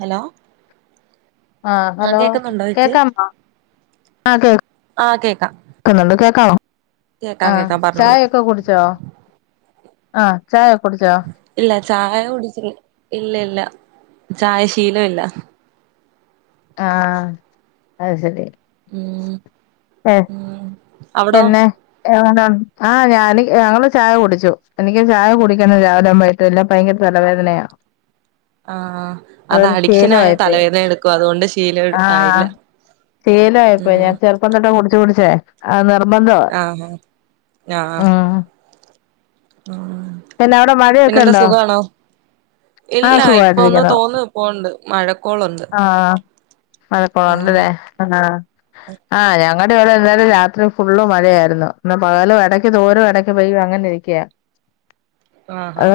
Hello ആഹ് ആ hello കേക്കുന്നുണ്ടോ ചേച്ചി കേക്കാമോ ആഹ് കേ ആഹ് കേക്കാം ക്കുന്നുണ്ട് കേക്കാമോ കേക്കാം ആഹ് കേക്കാം പറഞ്ഞോളൂ ചായൊക്കെ കുടിച്ചോ ആഹ് ചായൊക്കെ കുടിച്ചോ ഇല്ല ചായ കുടിച്ച്. ഇല്ല ഇല്ലാ, ചായ ശീലോ ഇല്ല. ആഹ്, അയ് ശെരി. ഉം ഉം. അവിടോ പിന്നെ. എങ്ങനെ ആഹ് ഞാന് ഞങ്ങള് ചായ കുടിച്ചു. എനിക്ക് ചായ കുടിക്കെണം രാവിലാവുമ്പെയ്. ഇതെല്ലാം ഭയങ്കര തലവേദനയാ. ആഹ് അത് അതൊരു അഡിക്ഷനായ ശീലമായിപ്പോയി തലവേദന എട്ക്കും. അതേണ്ട് ശീലെ ആയില്ലെ ശീലായിപ്പോയ് ഞാൻ ചെറുപ്പം തെട്ട് കുടിച്ച്, കുടിച്ചെ ആ നിർബന്ധാം ആഹ് ഉം. ആഹ് അതെ പിന്നെ അവിടെ മഴയൊക്കെ പിന്നെന്താ ഉണ്ടോ സുഖാണോ. ഇല്ല, ആഹ് ഇപ്പൊ ഒന്ന് സുഖമായിട്ടിരിക്കുന്നു തോന്ന് പേണ്ട്, മഴക്കോളുണ്ട്. ആഹ് മഴക്കേള്ണ്ട്ല്ലേ, ആ ആഹ് ഞാങ്ങട്ട് [unintelligible] രാത്രി. ഇന്ന് ഫുള്ളു മഴയായിരുന്നു. ഇന്ന് പകാല് എടെക്ക് തോരും, എടെക്ക് പെയ്യും അങ്ങനെരിക്കൃ. ആഹ് ഹാ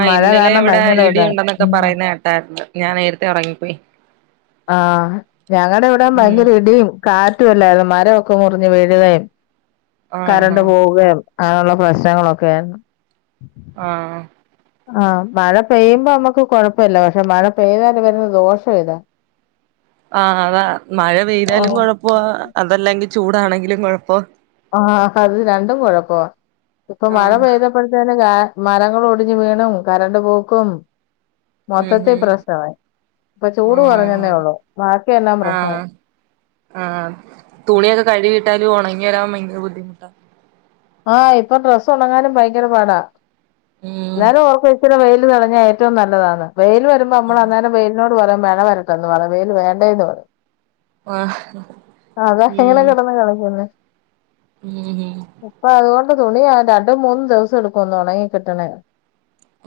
ആ ഇന്നലെ വടെ ഭയങ്കര ഇതാ ഇടിയുണ്ടെന്നൊക്കെ. ഉം പറയുന്നെ കെട്ടായിരുന്നു. ഞാൻ നേരത്തെ, ഉറങ്ങിപ്പോയി. ആഹ് ഞങ്ങടെ ഇവ്ടെ ഉം ഭയങ്കര ഇടിയും. കാറ്റു എല്ലായിരുന്നു മരമൊക്കെ മുറിഞ്ഞ് വീഴുകയും ആഹാ കരണ്ട് പോവുകയും. അങ്ങനുള്ള പ്രശ്നങ്ങളൊക്കെ. ആഹ്. ആ മഴ പെയ്യുമ്പോ നമ്മക്ക് കെഴപ്പല്ല, പക്ഷെ മഴ പെയ്താല് വരുന്ന ദോഷം ഇതാ. [inaudible] ആഹ് അതാ മഴ പെയ്താലും ഓഹ് കൊഴപ്പാ, അതല്ലെങ്കിൽ ചൂടാണെങ്കിലും കൊഴപ്പാ. ആഹ്, അത് രണ്ടും കെഴപ്പാ, ഇപ്പൊ മഴ ആഹ് പെയ്ത ഇപ്പെഴ്ത്തെലൂം ഞാൻ മരങ്ങൾ ഒടിഞ്ഞ് വീണും, കറണ്ട് പോക്കും. ഉം മൊത്തെത്തീ ഉം പ്രശ്നമായ്, ഇപ്പൊ ചൂട് ഓഹ് കെറഞ്ഞെന്നെള്ളൂ, ബാക്കിയെല്ലാം ആഹ് പ്രശ്നായ്. ആഹ് തുണിയൊക്കെ കഴുകിട്ടാല്. ഒണങ്ങി വെരാൻ ഭയങ്കര, ബുദ്ധിമുട്ടാ. ആഹ്, ഇപ്പൊ ഡ്രസ്സ് ഒണങ്ങാനും ഭയങ്കര പാടാ, ഉം എന്നാലും ഓർക്കേച്ചിരി വെയില് തടഞ്ഞായി. ഏറ്റവും നല്ലതാണ്. വെയിൽ വരുമ്പോ നമ്മള് ആഹ് അന്നേരം വെയിലിനോട് പറയും മഴ വരട്ടെന്ന് പറയും. വെയില് വേണ്ടേന്ന് പറയും ആഹ്. അതാ [unintelligible] കിടെന്ന് കളിക്കുന്നു. ഏഹ് ഉപ്പാ അതേണ്ട് തുണിയാലും രണ്ടും മൂന്നും ദുവസം എട്ക്കും ഒന്നെണങ്ങി കിട്ടണേ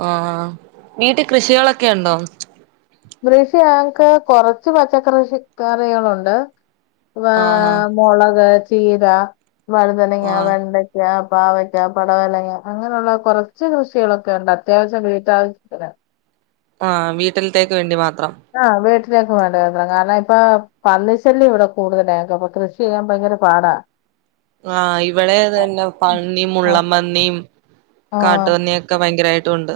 ആഹ് വീട്ടീൽ കൃഷികളൊക്കെ ഉണ്ടോ കൃഷി ഞങ്ങ്ക്ക് കൊറച്ച് പച്ചക്കറി റിഷിക്കറികളുണ്ട്. ആഹാ വാഹ്. മെളക്, ചീര, വഴുതനങ്ങാ, ആഹ് വെണ്ട യാ, പാവയ്ക്കാ, പടവലങ്ങാ അങ്ങനുള്ള കൊറച്ച് കൃഷികളൊക്കെ ണ്ട്. അത്യാവശ്യം വീട്ടാവശ്യത്തിന്. ആഹ്, വീട്ടിൽത്തേക്ക് വേണ്ടി മാത്രം. ആഹ് വീട്ടിലേക്ക് വേണ്ടി മിത്രം. കാരണം ഇപ്പേ പന്നിശല്യം ഇവിടെ കൂടുതലായിക്കാ, അപ്പ കൃഷി ചെയ്യാൻ ഭയങ്കര പാടാ [inaudible] ആഹ്, ഇവിടെ അത് തെന്നെ. പന്നി, ആഹ് മുള്ളംപന്നി, ആഹ് കാട്ടുപന്നിയൊ ക്ക ഭയങ്കരായിട്ടുണ്ട്.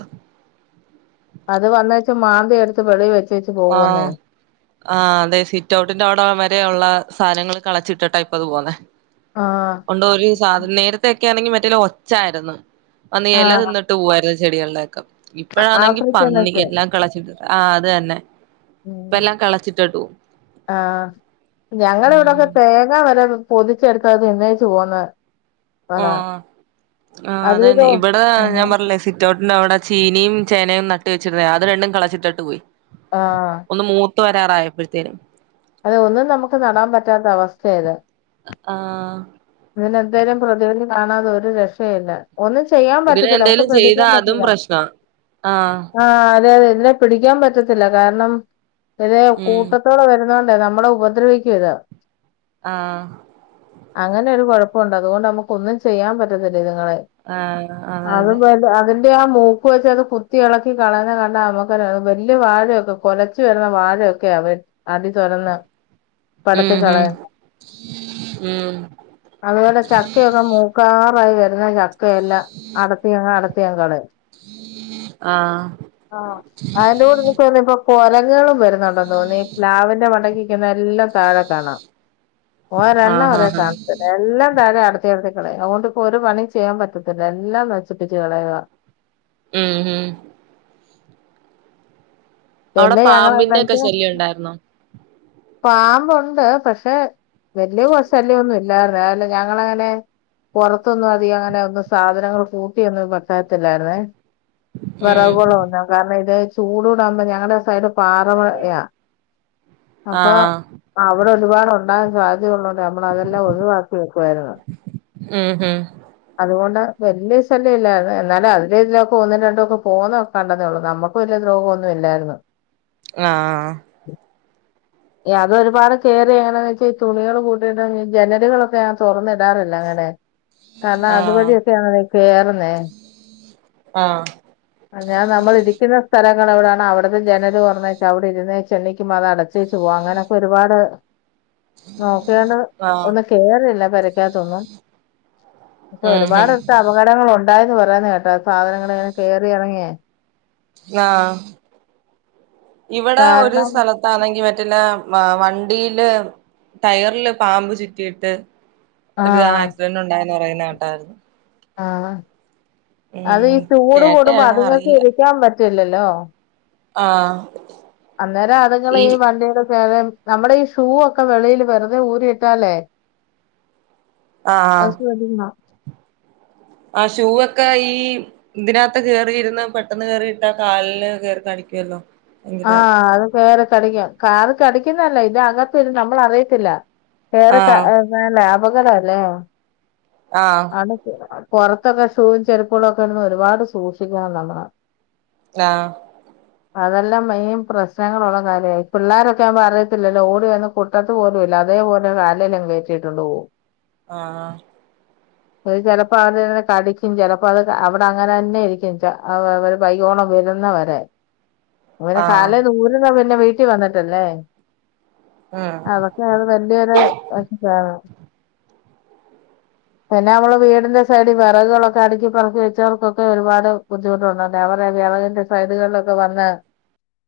അത് വന്നെച്ച് മാന്ത്യടുത്ത് വെളീവെച്ച് ആഹ്. ആഹ്, അതെ സിറ്റൗട്ടിന്റെ അവ്ടാ വരെയുള്ളാ സാനങ്ങൾ കെളച്ചിട്ടിട്ടാ ഇപ്പത് പോന്നെ ആഹ് ഉണ്ടേലീ സാധനം നേരത്തെ ക്കാണെങ്കിൽ മറ്റെല്ലാ ഒച്ചായിരുന്നു. വന്ന് എല ആഹ് തിന്നി ഇട്ട് പോവമായിരുന്ന ചെടികളിലെക്കെ ഇപ്പഴാണെങ്കി, ആഫ്രിക്കൻ പന്നി നട്ട് എല്ലാം കളച്ചിട്ട്. ആഹ്, അത് തന്നെ. ഇപ്പ ഉം എല്ലാം കളച്ചിട്ടിട്ട് പോവും ആഹ് ഞങ്ങളിവടക്കെ. ഉം തേങ്ങ വരെ പൊതിച്ചെടുത്ത്. തിന്നേച്ച് പേകുന്നെത്. ആഹ്, ആ അത് അതെന്നെ ഇതോ ഇവിടെ ഞാൻ ആഹ് പറഞ്ഞില്ലേ സിറ്റൗട്ടിൻ്റെ അവ്ടെ. ചീനിയിം, ചേനയും, നട്ട് വെച്ചിരുന്നേയാ, അത് രണ്ടും കളച്ചിട്ടിട്ട് പോയി. ആഹ ഒന്ന് മൂത്ത വരാറായപ്പോഴത്തേനും അതെ ഒന്നും നമുക്ക് നടാൻ പറ്റാത്ത അവസ്ഥയഇത് ആഹ ഇതിനെന്തായാലും പ്രതിവിതി കാണാതെ ഒരു രക്ഷയല്ല ഒന്നും ചെയ്യാൻ ഇതിന് പറ്റത്തില്ല നമുക്ക് എന്തേലും ചെയ്താ പ്രഠിക്കാൻ അതും പറ്റില്ല പ്രശ്നാ ആഹ് ആ അതെതെ ഇ പിടിക്കാൻ പറ്റത്തില്ല കാരണം ഇതേ ഉം കൂട്ടത്തോടെ വരുന്നോണ്ടേ നമ്മളെ ഉപദ്രവിക്കും ഇതാ ആഹ അങ്ങനെ ഒരു കുഴപ്പുണ്ട് അതുകൊണ്ട് നമുക്ക് ഒന്നും ചെയ്യാൻ പറ്റത്തില്ല ഇതുങ്ങളെ ആഹ് അതെ അതെ അത് അ ആ മൂക്ക് വെച്ച് അത് കുത്തി ഇളക്കി കളഞ്ഞ കണ്ട അമക്കര വലിയ വാഴയൊക്കെ കൊലച്ച കുച്ച വരുന്ന വാഴയൊക്കെയ അവ അടി തുരന്ന് പടത്തി ഉം ഉം കളയും ഉം അതുപോലെ ചക്കയൊക്കെ മൂക്കാറായി വരുന്ന ചക്കയെല്ലാം അടത്തിയങ്ങ് അടത്തിയങ്ങ് കളയും ആഹ ആഹ അതിന്റെ കൂടെ എ ഇപ്പൊ [unintelligible] വരുന്നുണ്ടെന്ന് തോന്നി പ്ലാവിന്റെ മണ്ടക്ക് നല്ലാം താഴെ കാണാം ഓരെണ്ണം ആഹ് ഒതേ ആഹ് ആഹ് കാണ എല്ലാം താരം അടുത്തി അടുത്തി കളയും അതൊണ്ടിപ്പോ ഒരു പണിയും ചെയ്യാൻ പറ്റത്തില്ല എല്ലാം നശിപ്പിച്ച് കളയുക ഉം ഉം അവിടെ പിന്നെ ഞങ്ങളെന്താ പാമ്പിന്റെ ഒക്കെ ശല്യം ഉണ്ടായിരുന്നോ പാമ്പൊണ്ട് പക്ഷെ വലിയ കൊ ശല്യം ഒന്നുംല്ലാര്ന്ന് അല്ല ഞങ്ങളങ്ങനെ പുറത്തൊന്നും അധികം അങ്ങനെ ഒന്നും സാധനങ്ങൾ കൂട്ടിയൊന്നും പട്ടത്തില്ലായിരുന്നേ [unintelligible] ഉം തന്ന കാരണം ഇത് ചൂടൂടാകുമ്പോ ഞങ്ങളടെ സൈഡ് പാറമടയാ അപ്പൊ ആഹ് അവിടെ ഒരുപാട് ഉണ്ടാൻ സാധ്യതള്ളണ്ട് നമ്മള അതെല്ലാം ഒഴിവാക്കി വെക്കുവായിരുന്നു ഉം ഉം അതുകൊണ്ട് വലിയ ശല്യം ഇല്ലായിരുന്നു എന്നാലും അതിലെ ഇതിലൊക്കെ ഒന്നും രണ്ടും ഒക്കെ പോകുന്ന കണ്ടന്നെ ഉള്ളൂ നമുക്ക് വലിയ ദ്രോഗമൊന്നും ഇല്ലായിരുന്നു ആ അതൊ ഒരുപാട് കേയറി എങ്ങനാന്ന് വെച്ചാ ഈ തുണികൾ കൂട്ടിയിട്ട് ജനലുകളൊക്കെഞ തുറന്നിടാറില്ല അങ്ങനെ കാരണം അതുവഴിയൊക്കെയ ആണ് കേറുന്നേ ആഹ ഞാൻ നമ്മള ഇരിക്കുന്ന സ്ഥലങ്ങൾ എവിടൊണ് അവിടുന്ന് ജനല് തൊറന്നു വെച്ചാ അവിടെ ഇരുന്ന ചെന്നണീക്ക് മത അടച്ചു പ്രേച്ച പോവാ അങ്ങനെയൊക്കെ ഒരുപാട് നോക്കിയണ്ട് ആഹ് ഒന്നും കേറിയില്ല പെരക്കകത്തൊന്നും പക്ഷെ ഉം ഒരുപാട് ഉം അപകടങ്ങൾ ഉണ്ടായന്ന് പറയാന്ന് കേട്ടാ സാധനങ്ങൾ എങ്ങനെ കേറിയിറങ്ങിയേ ആഹ ഇവിടെ ഒരു കാരണം സ്ഥലത്ത് ണെങ്കി പറ്റില്ല വണ്ടിയില് ടയറില് പാമ്പ് ചുറ്റിയിട്ട് ആ ഒരുതാ ആക്സിഡന്റ് ഉണ്ടായന്ന് പറയുന്ന കേട്ടായിരുന്നു ആഹ അത് ഉം ഈ ചൂട് കൂടുമ്പോ കേട്ടയാണോ അതുങ്ങൾക്ക് അറിയില്ല ഇരിക്കാൻ പറ്റില്ലല്ലോ ആ അന്നേരം അതുങ്ങള് ഈ വണ്ടിയുടെ ചരം നമ്മുടെ ഈ ഷൂ ഒക്കെ വെളിയിൽ വെറുതെ ഊരി ഇട്ടാലേ ആഹ് പിന്ന ആ ഷൂ ഒക്കെ ഈ ഇതിനകത്ത് കയറി ഇരുന്ന് പെട്ടെന്ന് കേയറിയിട്ടാ കാലില് കയറി കാടിക്കുവല്ലോ ആഹ അത് കേറി കടിക്കും കാറ് കടിക്കുന്നല്ല ഇത്കത്ത നമ്മള അറിയത്തില്ല വേറെ ആഹ് ലാഭകരല്ലേ ആഹ ആണ് പുറത്തൊക്കെ ഷൂയും ചെരുപ്പുകളും ഒക്കെ ഇന്ന് ഒരുപാട് സൂക്ഷിക്കണം നമ്മള് ആഹ അതെല്ലാം മഴേം പ്രശ്നങ്ങളുള്ള കാര്യാ പിള്ളേരൊക്കെ ആവുമ്പോ അറിയത്തില്ലല്ലോ ഓടിവന്ന് കൂട്ടത്ത് പോലും ഇല്ല അതേപോലെ കാലല്ലാം കയറ്റിയിട്ടുട്ടോണ്ട് പോകും ആഹ് ആഹ് [inaudible] അത് ചലപ്പോ അവിടെ കടിക്കും ചിലപ്പോ അത് അവിടെ അങ്ങനന്നേ ഇരിക്കും ചെ വൈകോളം വരുന്നവരെ അവനെ ആഹ് കാല ആഹ് തൂരന്നവരുന്നേ പിന്നെ വീട്ടിൽ വന്നിട്ടല്ലേ ഉം അത് വല്യൊരു [unintelligible] പിന്നെ നമ്മള് വീടിന്റെ സൈഡിൽ വിറകുകുകളൊക്കെ അടുക്കി പറക്കി വെച്ചവർക്കൊക്കെ ഒരുപാട് ബുദ്ധിമുട്ടുണ്ടോ ഞാൻ പറയാ വിറകിന്റെ സൈഡുകളിലൊക്കെ വന്നാ